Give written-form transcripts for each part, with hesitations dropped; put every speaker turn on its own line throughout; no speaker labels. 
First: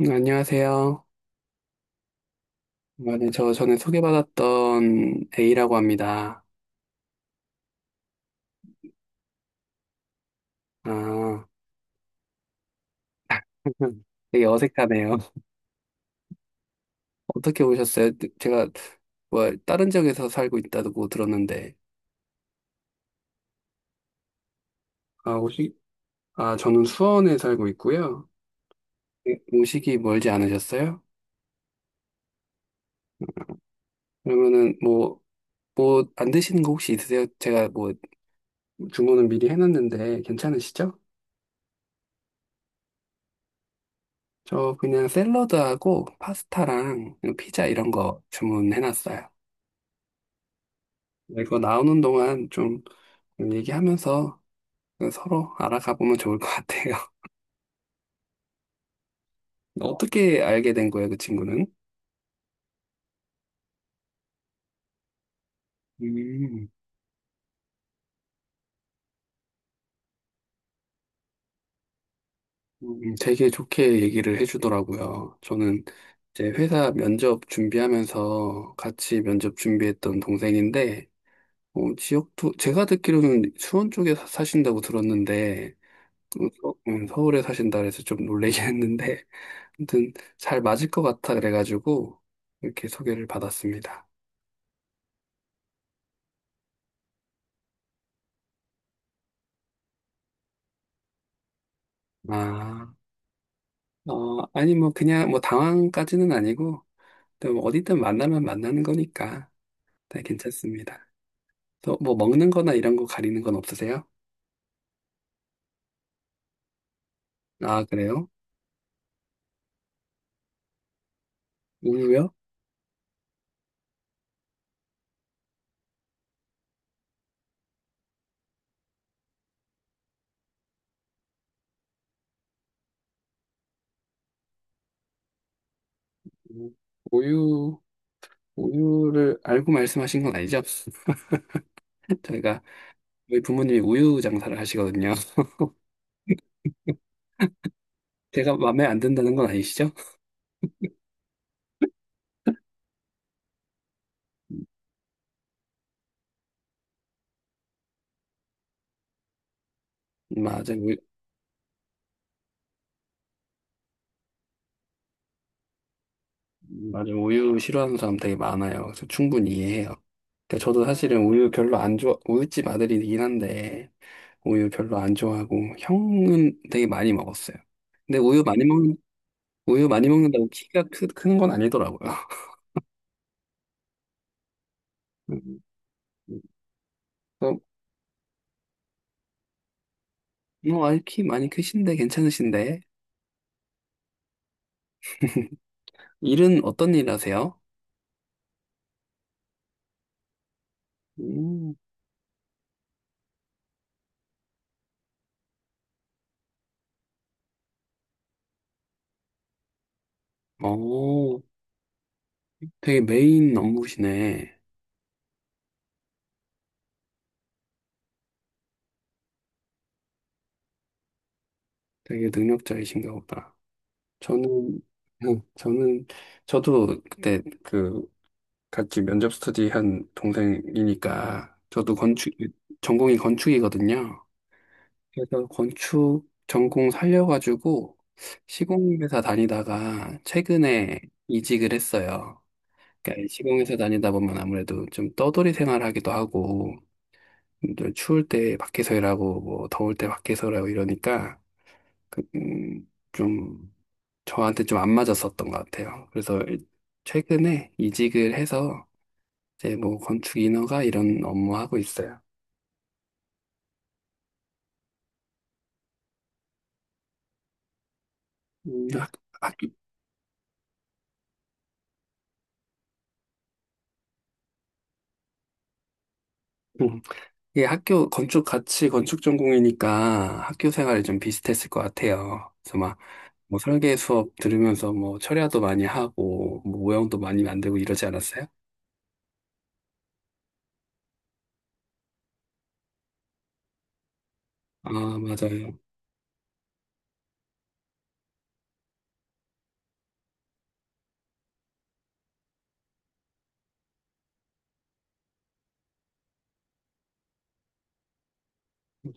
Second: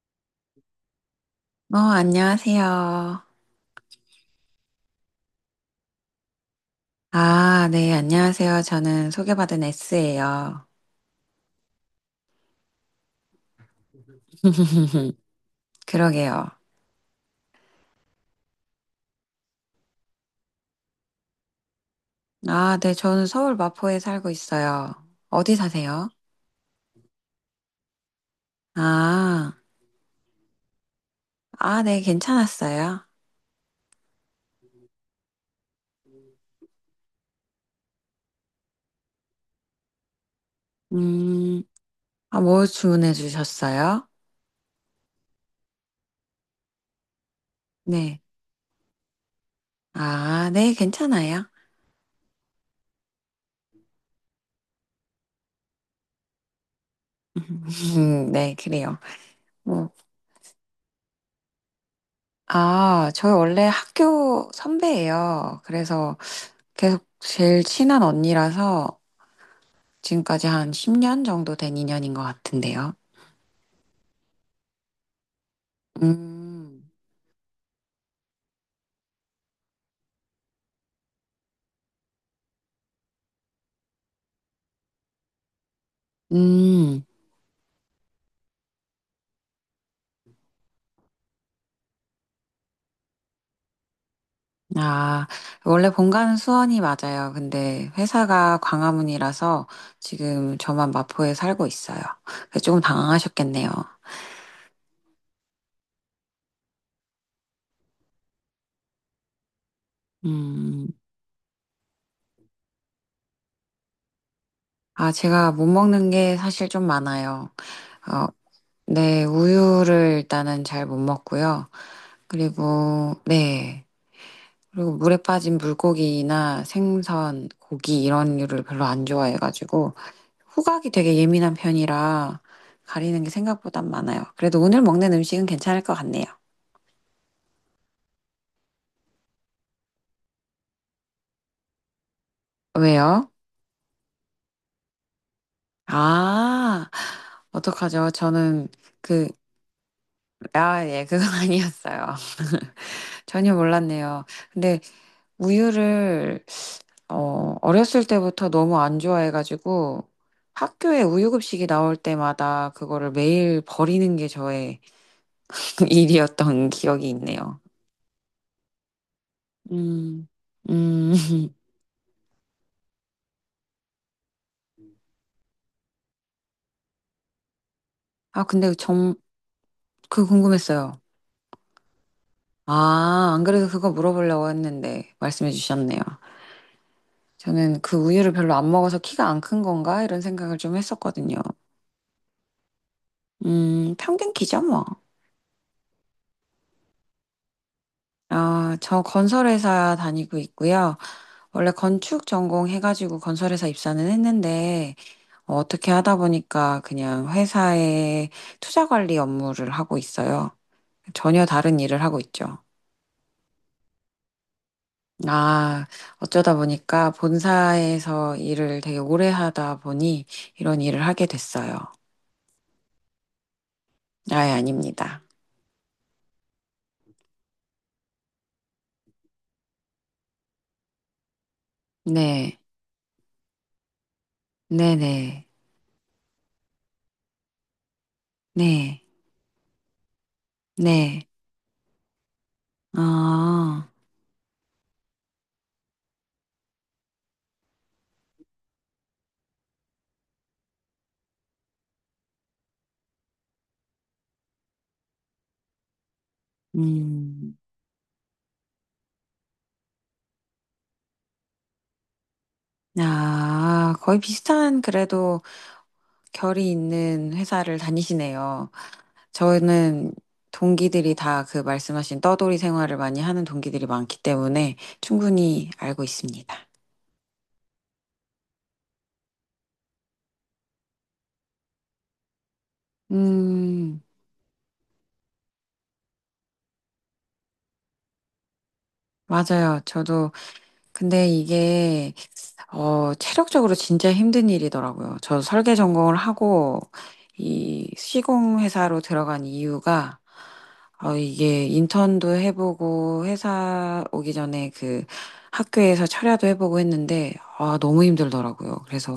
안녕하세요.
어, 안녕하세요.
저 전에 소개받았던 A라고 합니다.
아, 네, 안녕하세요. 저는 소개받은 S예요.
아, 되게 어색하네요.
그러게요.
어떻게 오셨어요? 네, 제가 다른 지역에서 살고 있다고 들었는데.
아, 네, 저는 서울 마포에 살고 있어요.
아,
어디
오시,
사세요?
아, 저는 수원에 살고 있고요. 네,
아,
오시기 멀지 않으셨어요?
아, 네, 괜찮았어요.
그러면은, 뭐 안 드시는 거 혹시 있으세요? 제가 뭐 주문은 미리 해놨는데 괜찮으시죠?
음, 아, 뭐 주문해 주셨어요?
저 그냥 샐러드하고 파스타랑 피자 이런
네.
거 주문해놨어요.
아, 네, 괜찮아요.
이거 나오는 동안 좀 얘기하면서 서로 알아가 보면 좋을 것 같아요.
네, 그래요. 뭐,
어떻게 알게 된 거예요, 그 친구는?
아, 저 원래 학교 선배예요. 그래서
음,
계속 제일 친한 언니라서 지금까지 한 10년 정도 된 인연인 것 같은데요.
되게 좋게 얘기를 해주더라고요. 저는 이제
음,
회사 면접 준비하면서 같이 면접 준비했던 동생인데, 지역도, 제가 듣기로는 수원 쪽에 사신다고 들었는데,
음,
서울에 사신다 그래서 좀 놀라긴 했는데, 아무튼 잘 맞을 것 같아 그래가지고, 이렇게 소개를 받았습니다.
아, 원래 본가는 수원이 맞아요. 근데 회사가 광화문이라서 지금 저만 마포에 살고 있어요. 그래서 조금
아.
당황하셨겠네요.
아니, 뭐, 그냥, 당황까지는 아니고, 또 뭐 어디든 만나면 만나는 거니까, 다
음,
괜찮습니다. 또, 뭐, 먹는 거나 이런 거 가리는 건 없으세요?
아, 제가 못 먹는 게 사실 좀 많아요.
아,
어,
그래요?
네, 우유를 일단은 잘 못 먹고요.
우유요?
그리고, 네, 그리고 물에 빠진 물고기나 생선, 고기 이런 류를 별로 안 좋아해가지고, 후각이 되게 예민한 편이라 가리는 게 생각보다 많아요. 그래도 오늘 먹는 음식은 괜찮을 것 같네요.
음, 우유, 우유를 알고 말씀하신 건 아니죠? 저희가,
왜요?
저희 부모님이 우유 장사를 하시거든요.
아, 어떡하죠?
제가
저는
마음에 안
그,
든다는 건 아니시죠?
아, 예, 그건 아니었어요. 전혀 몰랐네요. 근데 우유를, 어, 어렸을 때부터 너무 안 좋아해가지고
맞아요. 우유,
학교에 우유급식이 나올 때마다 그거를 매일 버리는 게 저의 일이었던 기억이
맞아요. 우유
있네요.
싫어하는 사람 되게 많아요. 그래서 충분히 이해해요.
음,
그러니까 저도
음.
사실은 우유 별로 안 좋아, 우유집 아들이긴 한데, 우유 별로 안 좋아하고 형은 되게 많이 먹었어요. 근데 우유
아,
많이
근데
먹는
정,
우유 많이
그
먹는다고 키가
궁금했어요.
크는 건 아니더라고요.
아, 안 그래도 그거 물어보려고 했는데 말씀해
음,
주셨네요.
음. 그래서
저는 그 우유를 별로 안 먹어서 키가 안 큰 건가? 이런 생각을 좀
뭐 아니 키
했었거든요.
많이 크신데 괜찮으신데
평균 키죠, 뭐.
일은 어떤 일 하세요?
아, 저 건설회사 다니고 있고요. 원래
음,
건축 전공 해가지고 건설회사 입사는 했는데, 어, 어떻게 하다 보니까 그냥 회사의 투자 관리 업무를 하고 있어요.
어,
전혀 다른 일을 하고 있죠.
되게 메인 업무시네.
아, 어쩌다 보니까 본사에서 일을 되게 오래 하다 보니 이런 일을 하게 됐어요.
되게 능력자이신가 보다.
아예
저는
아닙니다.
저는 저도 그때 같이 면접 스터디 한 동생이니까 저도 건축
네,
전공이 건축이거든요.
네네,
그래서 건축 전공 살려가지고
네,
시공회사 다니다가 최근에
네.
이직을 했어요. 그러니까 시공회사
아,
다니다 보면 아무래도 좀 떠돌이 생활하기도 하고 또 추울 때 밖에서 일하고 뭐 더울 때 밖에서 일하고 이러니까 좀 저한테 좀 안 맞았었던 것 같아요.
음,
최근에 이직을 해서 이제 뭐 건축 인허가 이런 업무 하고 있어요.
아, 거의 비슷한 그래도 결이 있는 회사를 다니시네요.
음, 학, 학,
저는 동기들이 다 그 말씀하신 떠돌이 생활을 많이 하는 동기들이 많기 때문에 충분히 알고 있습니다.
음. 예, 학교 건축 같이 건축 전공이니까 학교 생활이 좀 비슷했을 것 같아요. 그래서 막 뭐 설계
음,
수업 들으면서 뭐 철야도 많이 하고 뭐 모형도 많이 만들고 이러지 않았어요?
맞아요. 저도 근데 이게 어, 체력적으로 진짜 힘든
아,
일이더라고요. 저 설계
맞아요.
전공을 하고 이 시공 회사로 들어간 이유가 어, 이게 인턴도 해보고 회사 오기 전에 그 학교에서 철야도 해보고 했는데 아, 너무 힘들더라고요. 그래서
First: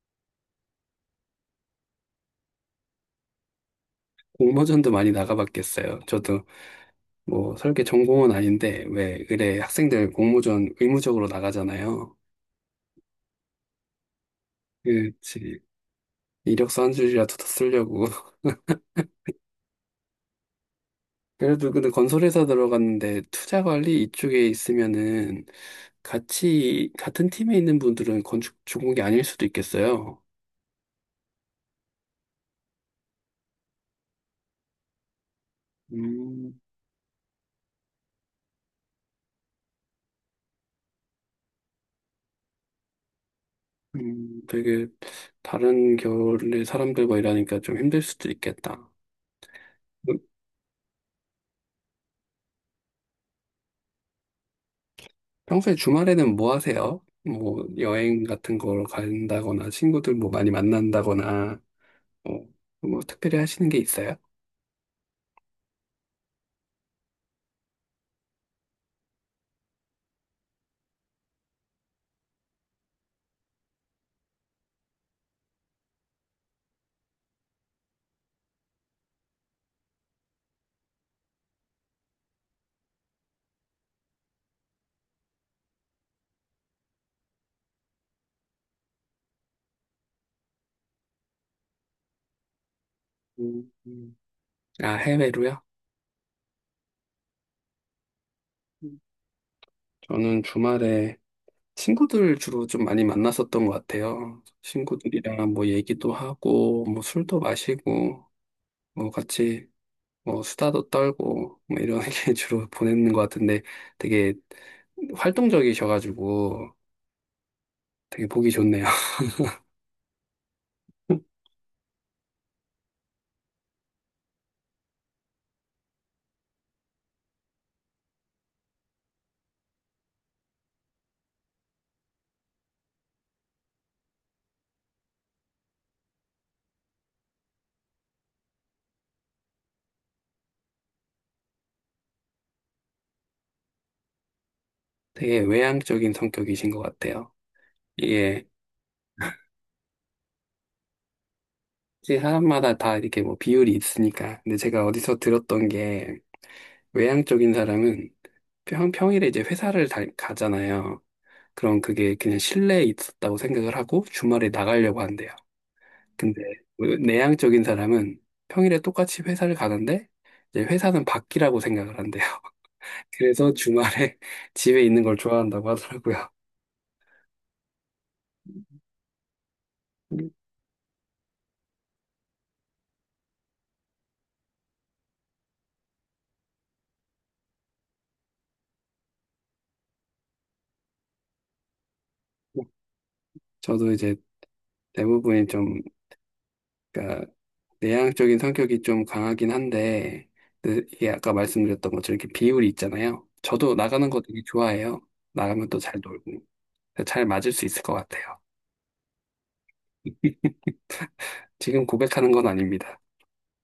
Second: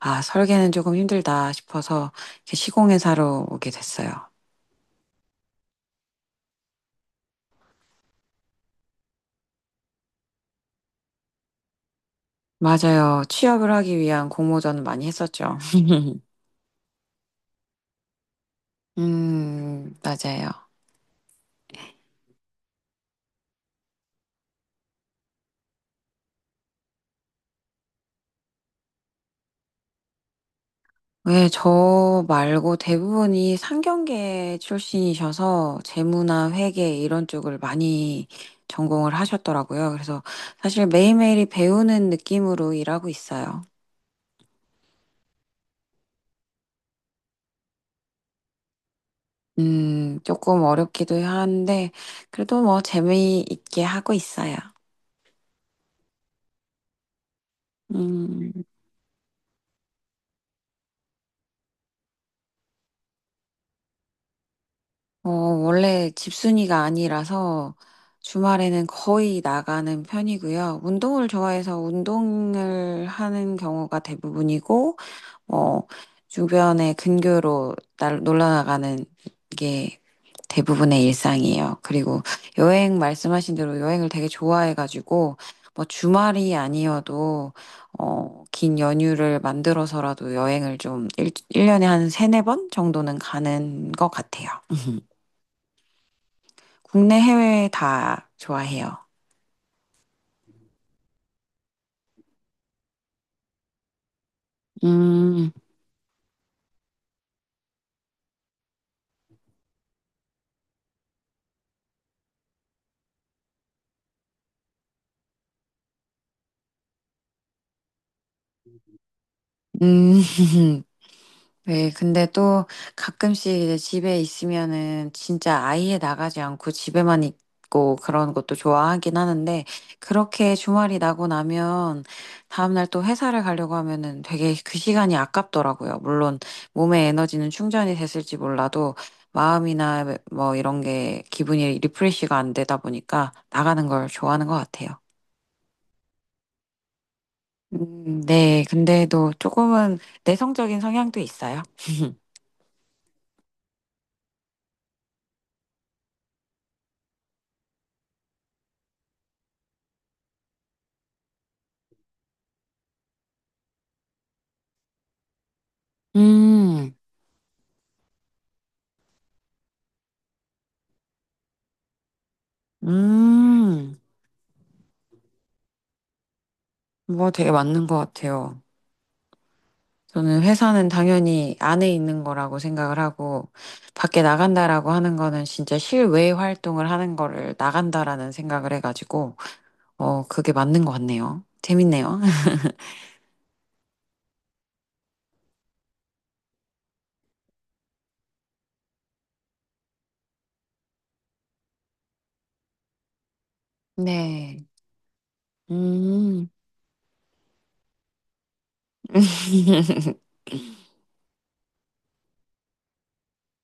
아, 설계는 조금 힘들다 싶어서 이렇게 시공 회사로 오게 됐어요.
공모전도 많이 나가봤겠어요. 저도 뭐 설계 전공은 아닌데 왜 의뢰 학생들 공모전 의무적으로 나가잖아요.
맞아요. 취업을 하기 위한 공모전 많이 했었죠.
그렇지. 이력서 한 줄이라도 더 쓰려고
맞아요.
그래도 근데 건설회사 들어갔는데 투자 관리 이쪽에 있으면은 같이 같은 팀에 있는 분들은 건축 전공이 아닐 수도 있겠어요.
네, 저 말고 대부분이 상경계 출신이셔서 재무나
음,
회계 이런 쪽을 많이 전공을 하셨더라고요. 그래서 사실 매일매일이 배우는 느낌으로 일하고 있어요.
되게 다른 결의 사람들과 일하니까 좀 힘들 수도 있겠다. 그
조금 어렵기도 한데, 그래도 뭐 재미있게 하고 있어요.
평소에 주말에는 뭐 하세요? 뭐 여행
음,
같은 걸 간다거나 친구들 뭐 많이 만난다거나 뭐, 뭐 특별히 하시는 게 있어요?
어, 원래 집순이가 아니라서 주말에는 거의 나가는 편이고요. 운동을 좋아해서 운동을 하는 경우가 대부분이고, 어, 주변의 근교로 놀러 나가는 게 대부분의 일상이에요. 그리고 여행 말씀하신 대로 여행을 되게 좋아해가지고 뭐 주말이 아니어도 어, 긴 연휴를 만들어서라도 여행을 좀 일년에한 세네 번 정도는
음,
가는 것
음.
같아요.
아, 해외로요?
국내 해외 다 좋아해요.
저는 주말에 친구들 주로 좀 많이 만났었던 것 같아요.
음,
친구들이랑 뭐 얘기도 하고, 뭐 술도 마시고, 뭐 같이 뭐 수다도 떨고, 뭐 이런 게 주로 보내는 것 같은데 되게 활동적이셔가지고 되게 보기 좋네요.
음, 네, 근데 또 가끔씩 이제 집에 있으면은 진짜 아예 나가지 않고 집에만 있고 그런 것도 좋아하긴 하는데 그렇게 주말이 나고 나면 다음날 또 회사를 가려고 하면은 되게 그 시간이 아깝더라고요. 물론 몸의 에너지는 충전이 됐을지 몰라도 마음이나 뭐 이런 게 기분이 리프레시가 안 되다 보니까 나가는 걸 좋아하는 것 같아요.
되게 외향적인 성격이신 것 같아요. 이게
네, 근데도 조금은 내성적인 성향도 있어요.
이제 사람마다 다 이렇게 뭐 비율이 있으니까. 근데 제가 어디서 들었던 게 외향적인 사람은 평일에 이제 회사를 가잖아요. 그럼 그게 그냥 실내에 있었다고 생각을 하고 주말에 나가려고 한대요. 근데
음.
그 내향적인 사람은 평일에 똑같이 회사를 가는데 이제 회사는 밖이라고 생각을 한대요. 그래서
음,
주말에 집에 있는 걸 좋아한다고 하더라고요.
뭐 되게 맞는 것 같아요. 저는 회사는 당연히 안에 있는 거라고 생각을 하고, 밖에 나간다라고 하는 거는 진짜 실외 활동을 하는 거를 나간다라는 생각을 해가지고, 어, 그게 맞는 것 같네요. 재밌네요.
음. 저도 이제 대부분이 좀, 그러니까 내향적인 성격이 좀 강하긴 한데, 근데 이게 아까 말씀드렸던 것처럼 이렇게 비율이 있잖아요. 저도 나가는 거 되게
네.
좋아해요. 나가면 또 잘 놀고,
음.
잘 맞을 수 있을 것 같아요. 지금 고백하는 건 아닙니다.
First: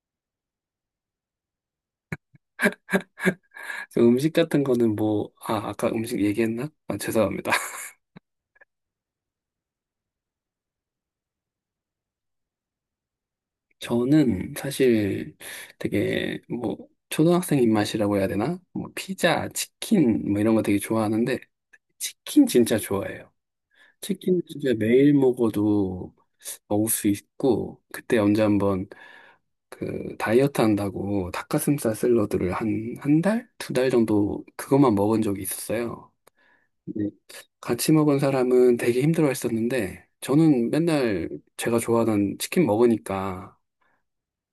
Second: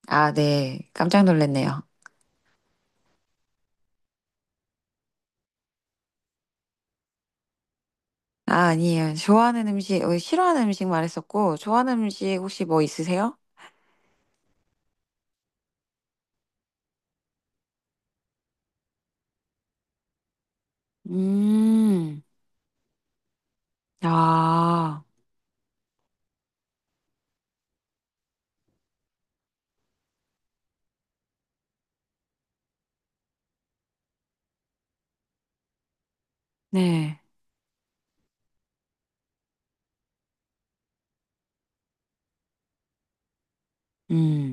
아, 네. 깜짝 놀랐네요.
저 음식 같은 거는 뭐, 아, 아까 음식 얘기했나? 아, 죄송합니다.
아, 아니에요. 좋아하는 음식, 어, 싫어하는 음식 말했었고, 좋아하는 음식 혹시 뭐 있으세요?
저는 사실 되게 뭐, 초등학생 입맛이라고 해야 되나? 뭐, 피자, 치킨, 뭐 이런 거 되게 좋아하는데,
음.
치킨 진짜 좋아해요. 치킨 진짜
아,
매일 먹어도 먹을 수 있고, 그때 언제 한번 그 다이어트 한다고 닭가슴살 샐러드를 1달? 2달 정도 그것만 먹은 적이 있었어요. 네.
네.
같이 먹은 사람은 되게 힘들어 했었는데, 저는 맨날 제가 좋아하던 치킨 먹으니까,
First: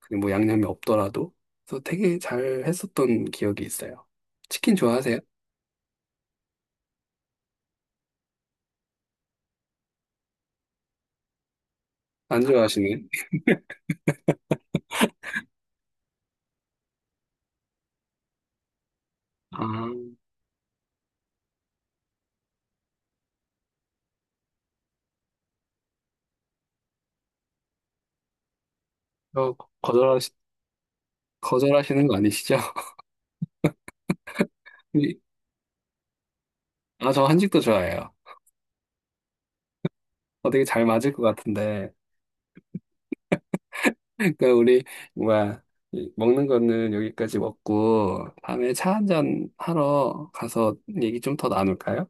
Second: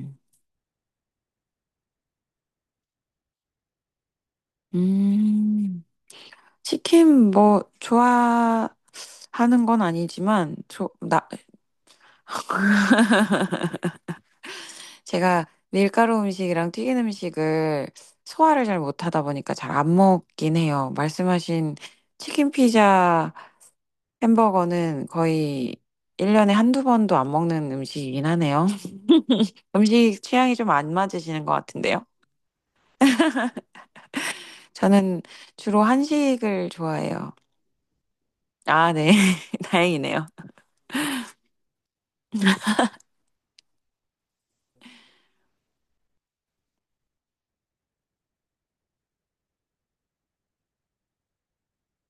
그게 뭐 양념이 없더라도, 그래서 되게 잘 했었던 기억이 있어요. 치킨 좋아하세요?
음, 치킨 뭐 좋아하는 건 아니지만
안 좋아하시는
제가 밀가루 음식이랑 튀긴 음식을 소화를 잘 못하다 보니까
아,
잘 안 먹긴 해요. 말씀하신 치킨 피자 햄버거는 거의 1년에 한두 번도 안 먹는 음식이긴 하네요.
저
음식
거절하시,
취향이 좀 안 맞으시는 것 같은데요.
거절하시는 거 아니시죠? 우리-
저는 주로 한식을
아, 저
좋아해요.
한식도 좋아해요.
아, 네. 다행이네요.
어, 되게 잘 맞을 것 같은데. 그러니까 우리, 뭐야, 이 먹는 거는 여기까지 먹고, 다음에 차 한잔 하러 가서 얘기 좀 더 나눌까요?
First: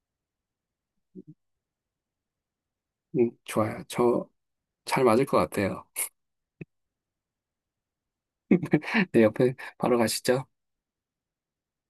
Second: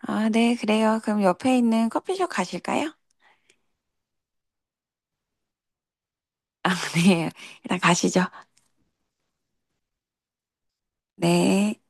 아, 네, 그래요. 그럼 옆에 있는 커피숍 가실까요?
좋아요. 저 잘 맞을 것 같아요.
네, 일단 가시죠.
네, 옆에 바로 가시죠.
네.